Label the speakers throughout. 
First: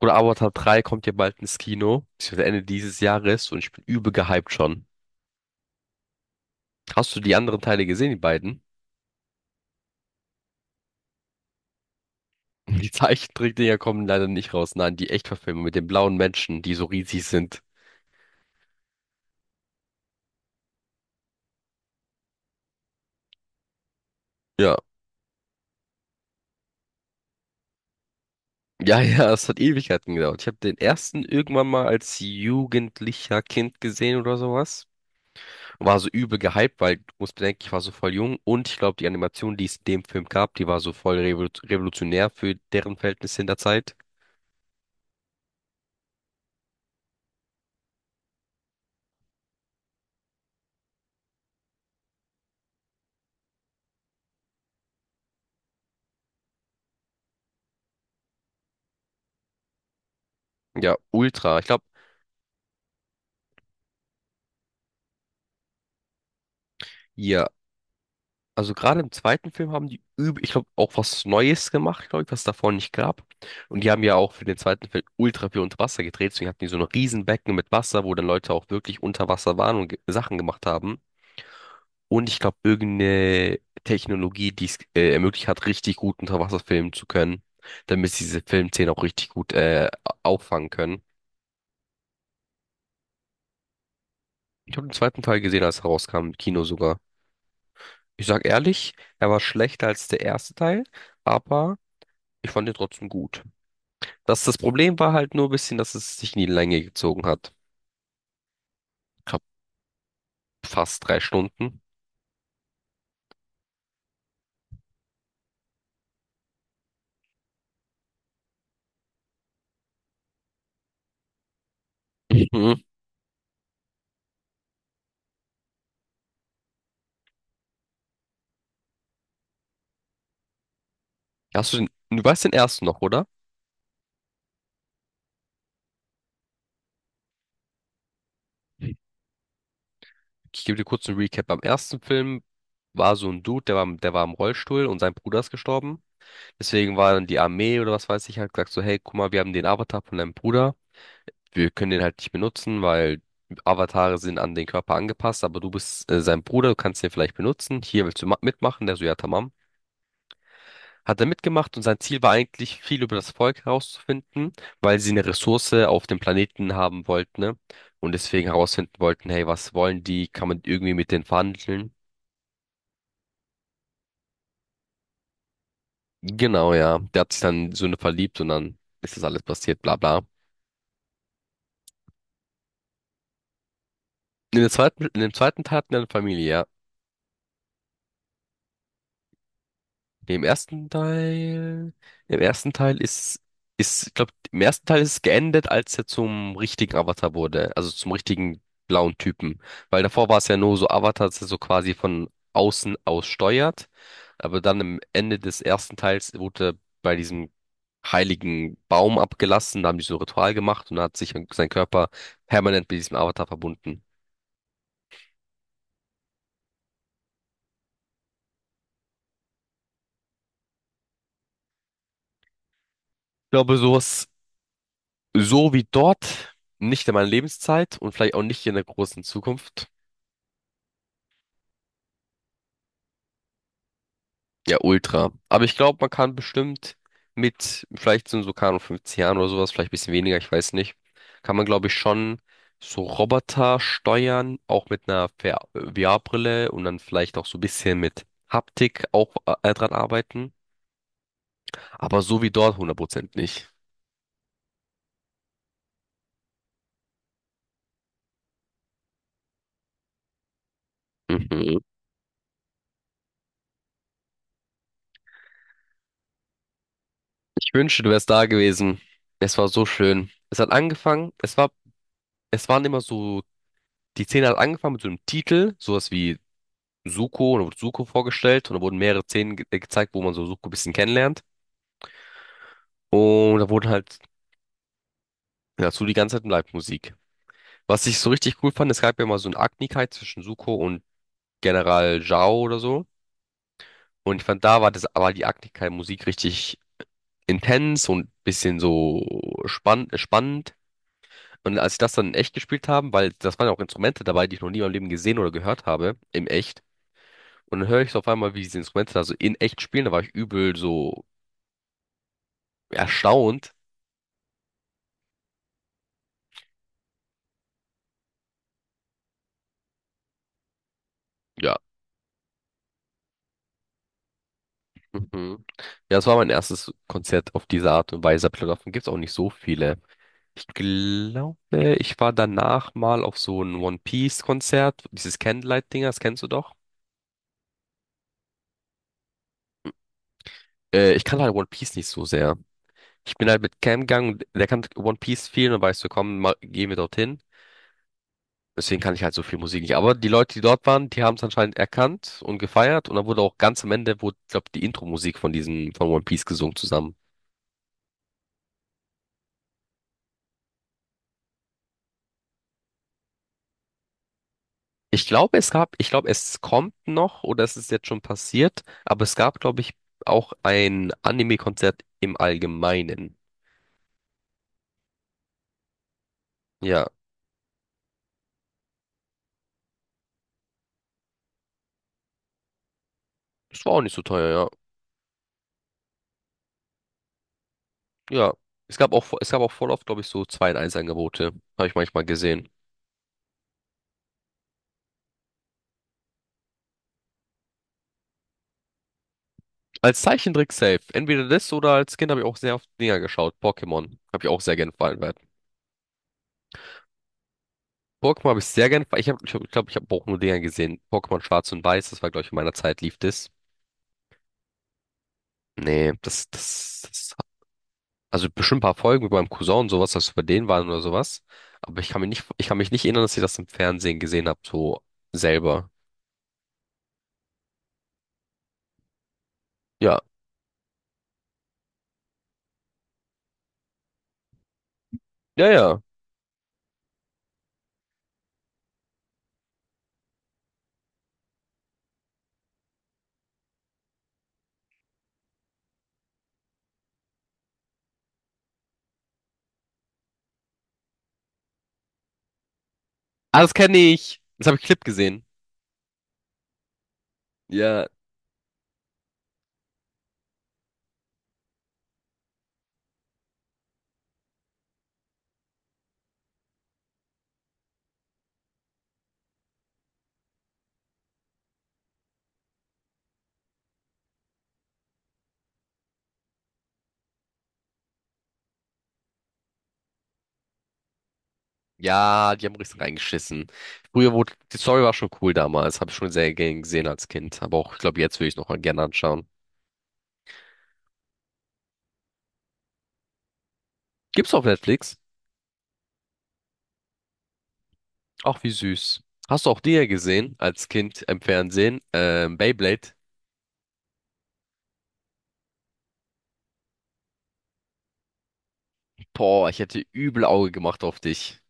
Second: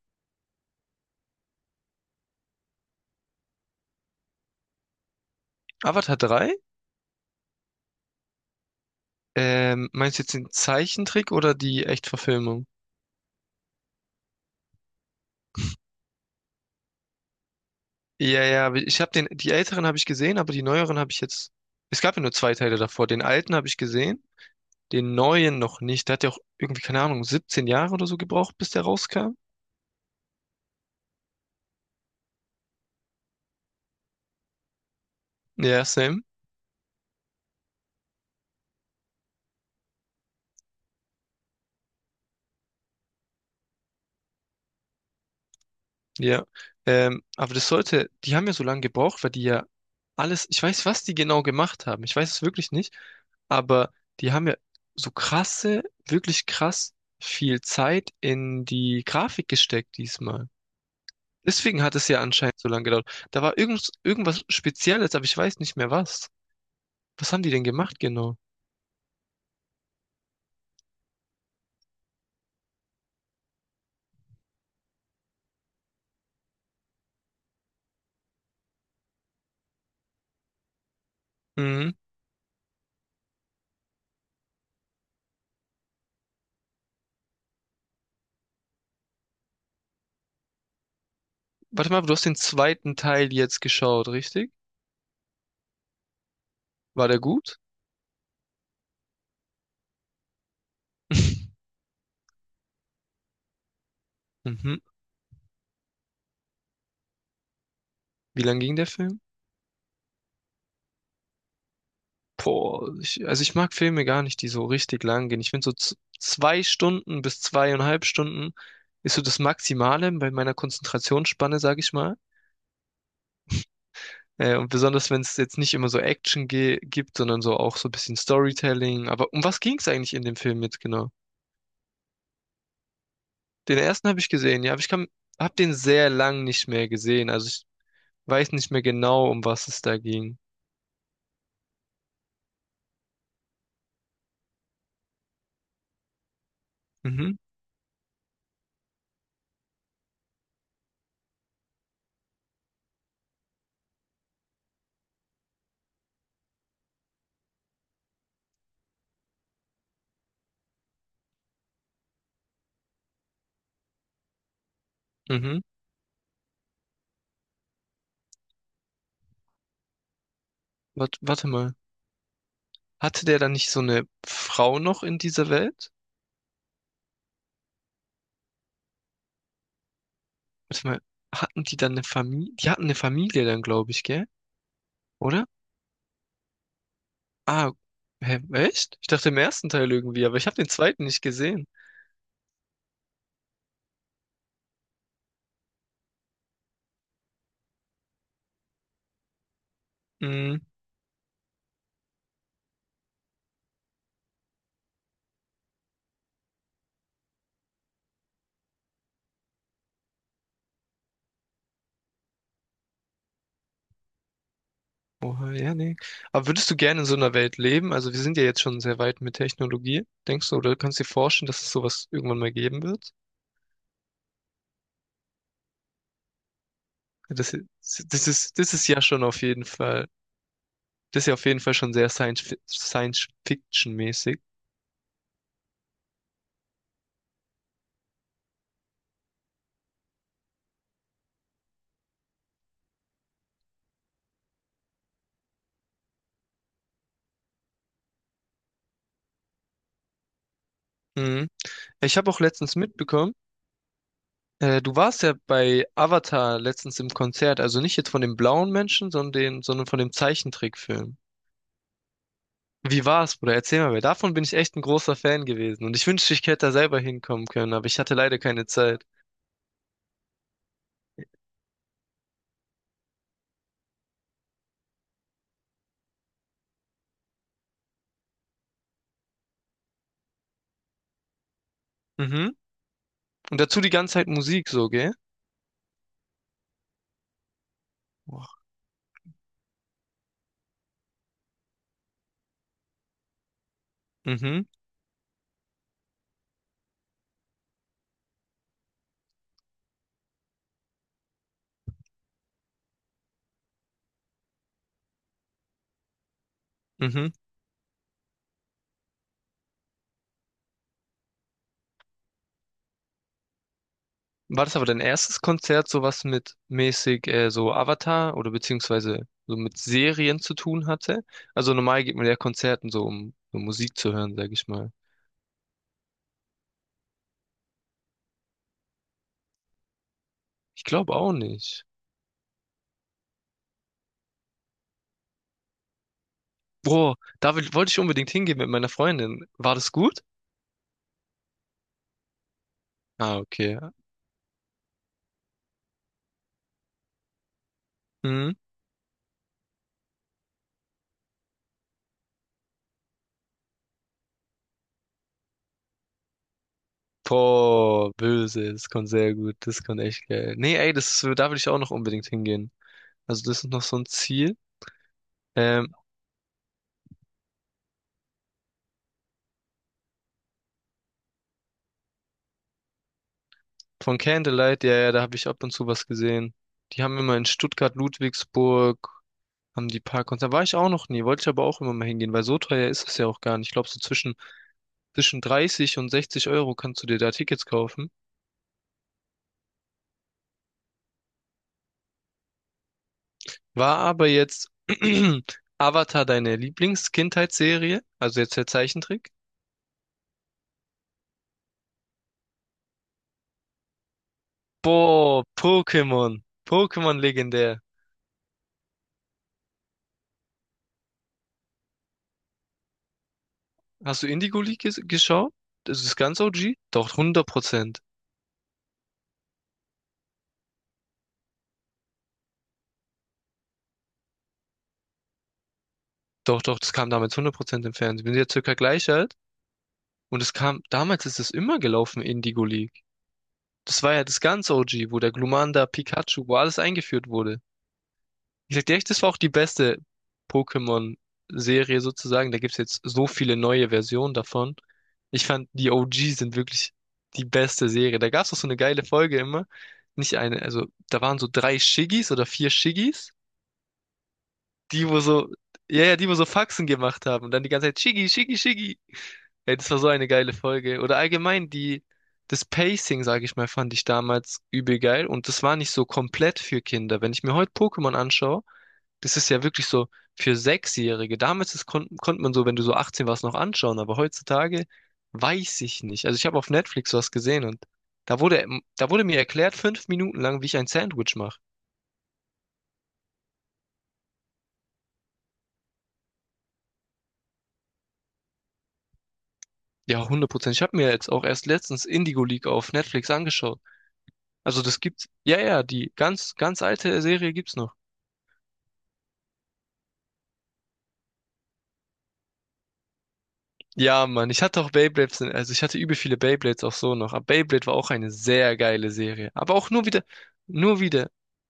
Speaker 1: Oder Avatar 3 kommt ja bald ins Kino, beziehungsweise Ende dieses Jahres und ich bin übel gehypt schon.
Speaker 2: Avatar drei?
Speaker 1: Hast du die anderen Teile gesehen, die beiden?
Speaker 2: Meinst du jetzt den Zeichentrick oder die Echtverfilmung?
Speaker 1: Die Zeichentrickdinger kommen leider nicht raus. Nein, die Echtverfilmung mit den blauen Menschen, die so riesig sind.
Speaker 2: Ja, ja, aber ich habe den, die älteren habe ich gesehen, aber die neueren habe ich jetzt. Es gab ja nur zwei Teile davor. Den alten habe ich gesehen,
Speaker 1: Ja.
Speaker 2: den neuen noch nicht. Der hat ja auch irgendwie, keine Ahnung, 17 Jahre oder so gebraucht, bis der
Speaker 1: Ja, ja,
Speaker 2: rauskam.
Speaker 1: es hat Ewigkeiten gedauert. Ich habe den ersten irgendwann mal als jugendlicher Kind gesehen oder sowas.
Speaker 2: Ja,
Speaker 1: War so
Speaker 2: same.
Speaker 1: übel gehypt, weil du musst bedenken, ich war so voll jung und ich glaube, die Animation, die es in dem Film gab, die war so voll revolutionär für deren Verhältnisse in der Zeit.
Speaker 2: Ja, aber das sollte, die haben ja so lange gebraucht, weil die ja alles, ich weiß, was die genau gemacht haben, ich weiß es wirklich nicht, aber die haben ja so krasse, wirklich krass viel Zeit in die Grafik gesteckt diesmal.
Speaker 1: Ja, ultra. Ich
Speaker 2: Deswegen
Speaker 1: glaube,
Speaker 2: hat es ja anscheinend so lange gedauert. Da war irgendwas Spezielles, aber ich weiß nicht mehr was. Was haben
Speaker 1: hier.
Speaker 2: die denn gemacht genau?
Speaker 1: Also gerade im zweiten Film haben die, ich glaube, auch was Neues gemacht, glaube ich, was davor nicht gab. Und die haben ja auch für den zweiten Film ultra viel unter Wasser gedreht. Deswegen hatten die so ein Riesenbecken mit Wasser, wo dann Leute auch wirklich unter Wasser waren und Sachen gemacht haben.
Speaker 2: Mhm.
Speaker 1: Und ich glaube, irgendeine Technologie, die es ermöglicht hat, richtig gut unter Wasser filmen zu können, damit sie diese Filmszenen auch richtig gut auffangen können.
Speaker 2: Warte mal, du hast den zweiten Teil jetzt geschaut, richtig?
Speaker 1: Ich habe den zweiten Teil gesehen, als er rauskam, im Kino sogar.
Speaker 2: War der gut?
Speaker 1: Ich sag ehrlich, er war schlechter als der erste Teil, aber ich fand ihn trotzdem gut. Das
Speaker 2: Mhm.
Speaker 1: Problem war halt nur ein bisschen, dass es sich in die Länge gezogen hat.
Speaker 2: Wie lang ging der Film?
Speaker 1: Ich hab fast 3 Stunden.
Speaker 2: Boah, ich, also ich mag Filme gar nicht, die so richtig lang gehen. Ich finde so 2 Stunden bis 2,5 Stunden ist so das Maximale bei meiner Konzentrationsspanne, sag ich mal.
Speaker 1: Mhm.
Speaker 2: Und besonders, wenn es jetzt nicht immer so Action ge gibt, sondern so auch so ein bisschen Storytelling. Aber um was ging es eigentlich in dem Film jetzt genau?
Speaker 1: Hast du den, du weißt den ersten noch, oder?
Speaker 2: Den ersten habe ich gesehen, ja, aber ich kann, habe den sehr lang nicht mehr gesehen. Also ich weiß nicht mehr genau, um was es da ging.
Speaker 1: Ich gebe dir kurz einen Recap. Beim ersten Film war so ein Dude, der war, der war im Rollstuhl und sein Bruder ist gestorben. Deswegen war dann
Speaker 2: Mhm,
Speaker 1: die Armee oder was weiß ich, hat gesagt so: hey, guck mal, wir haben den Avatar von deinem Bruder. Wir können den halt nicht benutzen, weil Avatare sind an den Körper angepasst, aber du bist sein Bruder, du kannst den vielleicht benutzen. Hier, willst du mitmachen? Der so: ja, tamam, hat er mitgemacht und sein Ziel war eigentlich, viel über das Volk herauszufinden, weil sie eine
Speaker 2: mhm.
Speaker 1: Ressource auf dem Planeten haben wollten, ne? Und deswegen herausfinden wollten, hey, was wollen die? Kann man irgendwie mit
Speaker 2: Warte,
Speaker 1: denen
Speaker 2: warte mal.
Speaker 1: verhandeln?
Speaker 2: Hatte der dann nicht so eine Frau noch in dieser Welt?
Speaker 1: Genau, ja. Der hat sich dann in so eine verliebt und dann ist das alles passiert, bla bla.
Speaker 2: Warte mal, hatten die dann eine Familie? Die hatten eine Familie dann, glaube ich, gell?
Speaker 1: In der zweiten, in dem
Speaker 2: Oder?
Speaker 1: zweiten Teil hatten wir eine Familie, ja.
Speaker 2: Ah, hä, echt? Ich dachte im ersten Teil irgendwie,
Speaker 1: Nee,
Speaker 2: aber
Speaker 1: Im
Speaker 2: ich habe den
Speaker 1: ersten
Speaker 2: zweiten nicht gesehen.
Speaker 1: Teil, im ersten Teil ich glaube, im ersten Teil ist es geendet, als er zum richtigen Avatar wurde, also zum richtigen blauen Typen. Weil davor war es ja
Speaker 2: Hm,
Speaker 1: nur so Avatar, dass er so quasi von außen aus steuert. Aber dann am Ende des ersten Teils wurde er bei diesem heiligen Baum abgelassen, da haben die so ein Ritual gemacht und da hat sich sein Körper permanent mit diesem Avatar verbunden.
Speaker 2: oh, ja, nee. Aber würdest du gerne in so einer Welt leben? Also wir sind ja jetzt schon sehr weit mit Technologie, denkst du? Oder kannst du dir vorstellen, dass es sowas irgendwann mal geben wird?
Speaker 1: Ich glaube, sowas, so wie dort, nicht in meiner
Speaker 2: Ja,
Speaker 1: Lebenszeit und vielleicht auch nicht in
Speaker 2: das
Speaker 1: der
Speaker 2: ist ja
Speaker 1: großen
Speaker 2: schon auf jeden
Speaker 1: Zukunft.
Speaker 2: Fall, das ist ja auf jeden Fall schon sehr Science-Fiction-mäßig.
Speaker 1: Ja, ultra. Aber ich glaube, man kann bestimmt mit, vielleicht sind so, keine Ahnung, 50 Jahren oder sowas, vielleicht ein bisschen weniger, ich weiß nicht, kann man, glaube ich, schon so Roboter steuern, auch mit einer VR VR-Brille und dann vielleicht auch so ein bisschen mit Haptik auch dran arbeiten.
Speaker 2: Mhm. Ich
Speaker 1: Aber
Speaker 2: habe auch
Speaker 1: so wie dort
Speaker 2: letztens mitbekommen,
Speaker 1: 100% nicht.
Speaker 2: Du warst ja bei Avatar letztens im Konzert, also nicht jetzt von dem blauen Menschen, sondern von dem Zeichentrickfilm.
Speaker 1: Mhm.
Speaker 2: Wie war's, Bruder? Erzähl mal, weil davon bin ich echt ein großer Fan gewesen. Und ich wünschte, ich hätte da selber hinkommen
Speaker 1: Ich
Speaker 2: können, aber ich
Speaker 1: wünschte, du
Speaker 2: hatte
Speaker 1: wärst
Speaker 2: leider
Speaker 1: da
Speaker 2: keine
Speaker 1: gewesen.
Speaker 2: Zeit.
Speaker 1: Es war so schön. Es hat angefangen, es war, es waren immer so, die Szene hat angefangen mit so einem Titel, sowas wie Suko, da wurde Suko vorgestellt und da wurden mehrere Szenen ge gezeigt, wo man so Suko ein bisschen kennenlernt.
Speaker 2: Mhm.
Speaker 1: Und
Speaker 2: Und
Speaker 1: da
Speaker 2: dazu
Speaker 1: wurden
Speaker 2: die ganze
Speaker 1: halt
Speaker 2: Zeit Musik so, gell?
Speaker 1: dazu die ganze Zeit Live-Musik. Was ich so richtig
Speaker 2: Boah.
Speaker 1: cool fand, es gab ja mal so eine Agnigkeit zwischen Suko und General Zhao oder so. Und ich fand,
Speaker 2: Mhm.
Speaker 1: da war das, war die Agnigkeit-Musik richtig intens und bisschen so spannend. Und als ich das dann in echt gespielt haben, weil das waren ja auch Instrumente dabei, die ich noch nie in meinem Leben gesehen oder gehört habe, im echt.
Speaker 2: Mhm.
Speaker 1: Und dann höre ich so auf einmal, wie diese Instrumente da so in echt spielen, da war ich übel so erstaunt.
Speaker 2: War das aber dein erstes Konzert, so was mit mäßig so Avatar oder beziehungsweise so mit Serien zu tun hatte? Also
Speaker 1: Ja.
Speaker 2: normal geht man ja Konzerten so, um so Musik zu hören, sag ich mal.
Speaker 1: Mhm. Ja, das war mein erstes Konzert auf diese Art und Weise. Aber davon gibt es auch nicht so viele. Ich
Speaker 2: Ich glaube auch
Speaker 1: glaube,
Speaker 2: nicht.
Speaker 1: ich war danach mal auf so ein One Piece-Konzert, dieses Candlelight-Ding, das kennst du doch.
Speaker 2: Boah, wollte ich unbedingt hingehen mit meiner Freundin. War das gut?
Speaker 1: Ich kann halt One Piece nicht so sehr. Ich
Speaker 2: Ah,
Speaker 1: bin halt
Speaker 2: okay.
Speaker 1: mit Cam gegangen, und der kann One Piece viel und weißt du, komm, mal, gehen wir dorthin.
Speaker 2: Mhm.
Speaker 1: Deswegen kann ich halt so viel Musik nicht. Aber die Leute, die dort waren, die haben es anscheinend erkannt und gefeiert. Und dann wurde auch ganz am Ende, wurde, glaube, die Intro-Musik von diesem, von One Piece gesungen zusammen.
Speaker 2: Boah, böse, das kommt sehr gut, das kommt echt geil. Nee, ey, da will ich auch noch unbedingt hingehen. Also das ist noch so ein Ziel.
Speaker 1: Ich glaube, es gab,
Speaker 2: Ähm,
Speaker 1: ich glaube, es kommt noch oder es ist jetzt schon passiert, aber es gab, glaube ich, auch ein Anime-Konzert im Allgemeinen.
Speaker 2: von Candlelight, ja, ja, da habe ich ab und zu was gesehen. Die
Speaker 1: Ja,
Speaker 2: haben immer in Stuttgart, Ludwigsburg, haben die paar Konzerte. War ich auch noch nie, wollte ich aber auch immer mal hingehen, weil so teuer ist es ja auch gar nicht. Ich
Speaker 1: es
Speaker 2: glaube,
Speaker 1: war auch
Speaker 2: so
Speaker 1: nicht so teuer,
Speaker 2: zwischen 30 und 60 € kannst du dir da Tickets kaufen.
Speaker 1: ja. Ja, es gab auch voll oft, glaube ich, so zwei in 1 angebote habe ich manchmal gesehen.
Speaker 2: War aber jetzt Avatar deine Lieblings-Kindheitsserie? Also jetzt der Zeichentrick?
Speaker 1: Als Zeichentrick safe. Entweder das oder als Kind habe ich auch sehr oft Dinger geschaut. Pokémon habe ich auch sehr gern verallgemeinert.
Speaker 2: Boah, Pokémon. Pokémon legendär.
Speaker 1: Pokémon habe ich sehr gern, ich habe, ich glaube, ich, ich habe auch nur Dinger gesehen. Pokémon Schwarz und Weiß, das war, glaube ich, in meiner Zeit lief das.
Speaker 2: Hast du Indigo League geschaut? Das
Speaker 1: Nee,
Speaker 2: ist ganz
Speaker 1: das,
Speaker 2: OG?
Speaker 1: das,
Speaker 2: Doch,
Speaker 1: das.
Speaker 2: 100%.
Speaker 1: Also bestimmt ein paar Folgen mit meinem Cousin und sowas, dass wir bei denen waren oder sowas. Aber ich kann mich nicht erinnern, dass ich das im Fernsehen gesehen habe, so selber.
Speaker 2: Doch, doch, das kam damals 100% im Fernsehen. Wir sind ja circa gleich alt.
Speaker 1: Ja.
Speaker 2: Und es kam, damals ist es immer gelaufen, Indigo League. Das war ja das ganz OG, wo der
Speaker 1: Ja,
Speaker 2: Glumanda,
Speaker 1: ja.
Speaker 2: Pikachu, wo alles eingeführt wurde. Ich sag dir echt, das war auch die beste Pokémon-Serie sozusagen. Da gibt's jetzt so viele neue Versionen davon. Ich fand, die OG sind wirklich die beste Serie. Da gab's auch so eine geile Folge immer. Nicht eine, also da waren so drei Shiggies oder vier Shiggies,
Speaker 1: Ah, das kenne ich. Das habe ich Clip
Speaker 2: die wo
Speaker 1: gesehen.
Speaker 2: so, ja, ja, die wo so Faxen gemacht haben und dann die ganze Zeit
Speaker 1: Ja.
Speaker 2: Shiggy, Shiggy, Shiggy. Ey, das war so eine geile Folge. Oder allgemein die, das Pacing, sage ich mal, fand ich damals übel geil und das war nicht so komplett für Kinder. Wenn ich mir heute Pokémon anschaue, das ist ja wirklich so für Sechsjährige. Damals ist, konnte man so, wenn du so 18 warst, noch anschauen, aber heutzutage weiß ich nicht. Also ich habe auf Netflix was gesehen und da wurde mir erklärt, 5 Minuten lang, wie ich ein Sandwich mache.
Speaker 1: Ja, die haben richtig reingeschissen. Früher wurde, die Story war schon cool damals. Habe ich schon sehr gern gesehen als Kind. Aber auch, ich glaube, jetzt würde ich noch mal gerne anschauen.
Speaker 2: Ja, 100%. Ich habe mir jetzt auch erst letztens Indigo League auf Netflix angeschaut.
Speaker 1: Gibt's auf
Speaker 2: Also das
Speaker 1: Netflix?
Speaker 2: gibt's, ja, ja, die ganz, ganz alte Serie gibt's noch.
Speaker 1: Ach, wie süß. Hast du auch die ja gesehen als Kind im Fernsehen? Beyblade?
Speaker 2: Ja, Mann, ich hatte auch Beyblades, also ich hatte übel viele Beyblades auch so noch. Aber Beyblade war auch eine sehr geile Serie.
Speaker 1: Boah,
Speaker 2: Aber
Speaker 1: ich
Speaker 2: auch
Speaker 1: hätte
Speaker 2: nur wieder,
Speaker 1: übel Auge
Speaker 2: nur
Speaker 1: gemacht auf
Speaker 2: wieder.
Speaker 1: dich.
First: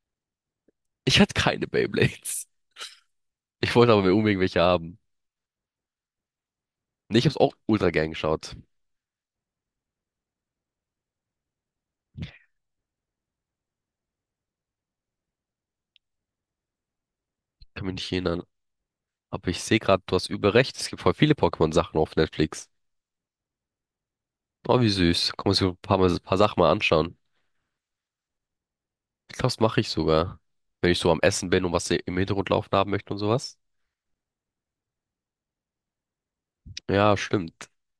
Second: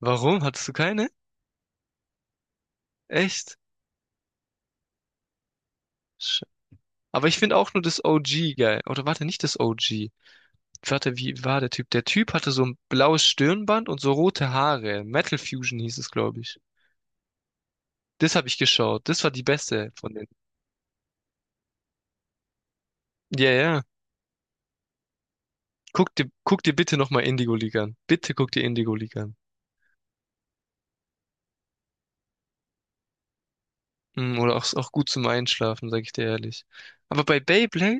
Speaker 2: Warum? Hattest du keine?
Speaker 1: Ich hatte keine Beyblades.
Speaker 2: Echt?
Speaker 1: Ich wollte aber unbedingt welche haben.
Speaker 2: Sch-
Speaker 1: Nee, ich
Speaker 2: Aber
Speaker 1: hab's
Speaker 2: ich
Speaker 1: auch
Speaker 2: finde auch nur
Speaker 1: ultra
Speaker 2: das
Speaker 1: gern
Speaker 2: OG
Speaker 1: geschaut.
Speaker 2: geil. Oder warte, nicht das OG. Warte, wie war der Typ? Der Typ hatte so ein blaues Stirnband und so rote Haare. Metal Fusion hieß es, glaube ich.
Speaker 1: Kann mich nicht
Speaker 2: Das
Speaker 1: erinnern.
Speaker 2: habe ich geschaut. Das war die
Speaker 1: Aber ich sehe
Speaker 2: beste
Speaker 1: gerade,
Speaker 2: von
Speaker 1: du hast
Speaker 2: den.
Speaker 1: übel recht. Es gibt voll viele Pokémon-Sachen auf Netflix.
Speaker 2: Ja, ja.
Speaker 1: Oh, wie süß. Kann man sich so ein paar, Mal,
Speaker 2: Guck
Speaker 1: ein
Speaker 2: dir,
Speaker 1: paar Sachen
Speaker 2: guck
Speaker 1: mal
Speaker 2: dir bitte
Speaker 1: anschauen.
Speaker 2: nochmal Indigo League an. Bitte guck dir Indigo League
Speaker 1: Ich
Speaker 2: an.
Speaker 1: glaube, das mache ich sogar. Wenn ich so am Essen bin und was im Hintergrund laufen haben möchte und sowas.
Speaker 2: Oder auch gut zum Einschlafen, sag ich dir ehrlich.
Speaker 1: Ja,
Speaker 2: Aber bei
Speaker 1: stimmt.
Speaker 2: Beyblade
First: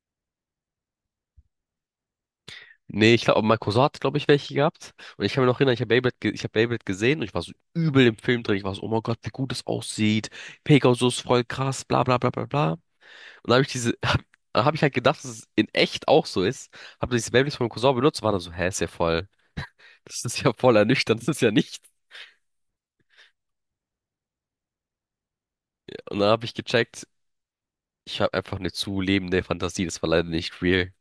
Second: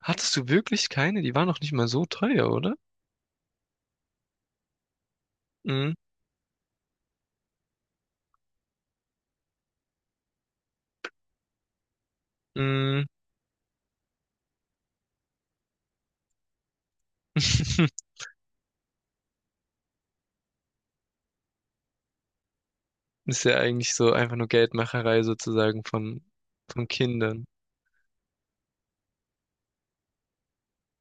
Speaker 2: hattest du wirklich keine? Die waren noch nicht mal so teuer, oder?
Speaker 1: Nee, ich glaube, mein Cousin hat, glaube ich, welche gehabt. Und ich kann mir noch erinnern, ich habe
Speaker 2: Mm,
Speaker 1: Beyblade, ge ich hab Beyblade gesehen und ich war so übel im Film drin. Ich war so, oh mein Gott, wie gut es aussieht. Pegasus, voll krass, bla bla bla bla bla. Und
Speaker 2: mm.
Speaker 1: dann habe ich diese, dann hab ich halt gedacht, dass es in echt auch so ist. Habe dieses Babyliss von meinem Cousin benutzt und war dann so, hä, ist ja voll, das ist ja voll ernüchternd, das ist ja nicht.
Speaker 2: Ist ja eigentlich so einfach nur Geldmacherei sozusagen
Speaker 1: Und
Speaker 2: von,
Speaker 1: dann habe ich
Speaker 2: von
Speaker 1: gecheckt,
Speaker 2: Kindern.
Speaker 1: ich habe einfach eine zu lebende Fantasie, das war leider nicht real.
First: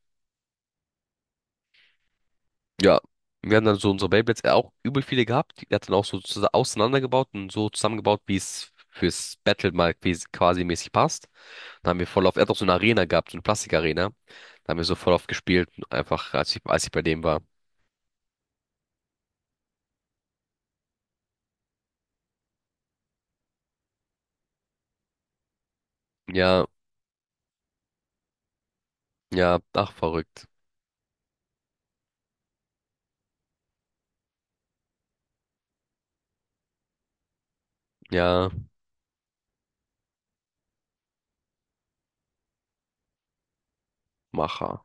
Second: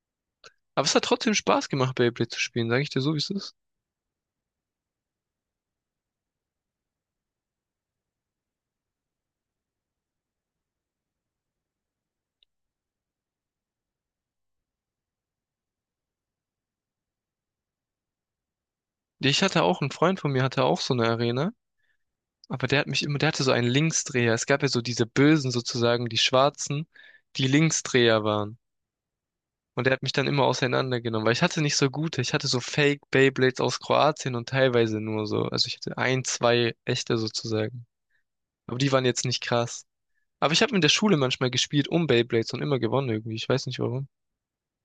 Speaker 2: Aber es hat trotzdem Spaß gemacht, Beyblade zu spielen, sage ich
Speaker 1: Ja,
Speaker 2: dir so, wie es ist.
Speaker 1: wir haben dann so unsere Beyblades auch übel viele gehabt. Die hat dann auch so auseinandergebaut und so zusammengebaut, wie es fürs Battle mal quasi mäßig passt. Dann haben wir voll auf, er hat auch so eine Arena gehabt, so eine Plastikarena. Da haben wir so voll auf gespielt, einfach als ich bei dem war.
Speaker 2: Ich hatte auch, ein Freund von mir hatte auch so eine Arena, aber der hat mich immer, der hatte so einen Linksdreher. Es gab ja so diese Bösen sozusagen, die
Speaker 1: Ja,
Speaker 2: Schwarzen, die Linksdreher waren.
Speaker 1: ja,
Speaker 2: Und
Speaker 1: ach,
Speaker 2: der hat mich dann immer
Speaker 1: verrückt.
Speaker 2: auseinandergenommen, weil ich hatte nicht so gute. Ich hatte so Fake Beyblades aus Kroatien und teilweise nur so. Also ich hatte ein, zwei echte sozusagen.
Speaker 1: Ja.
Speaker 2: Aber die waren jetzt nicht krass. Aber ich habe in der Schule manchmal gespielt um Beyblades und immer gewonnen irgendwie. Ich weiß nicht warum.
Speaker 1: macher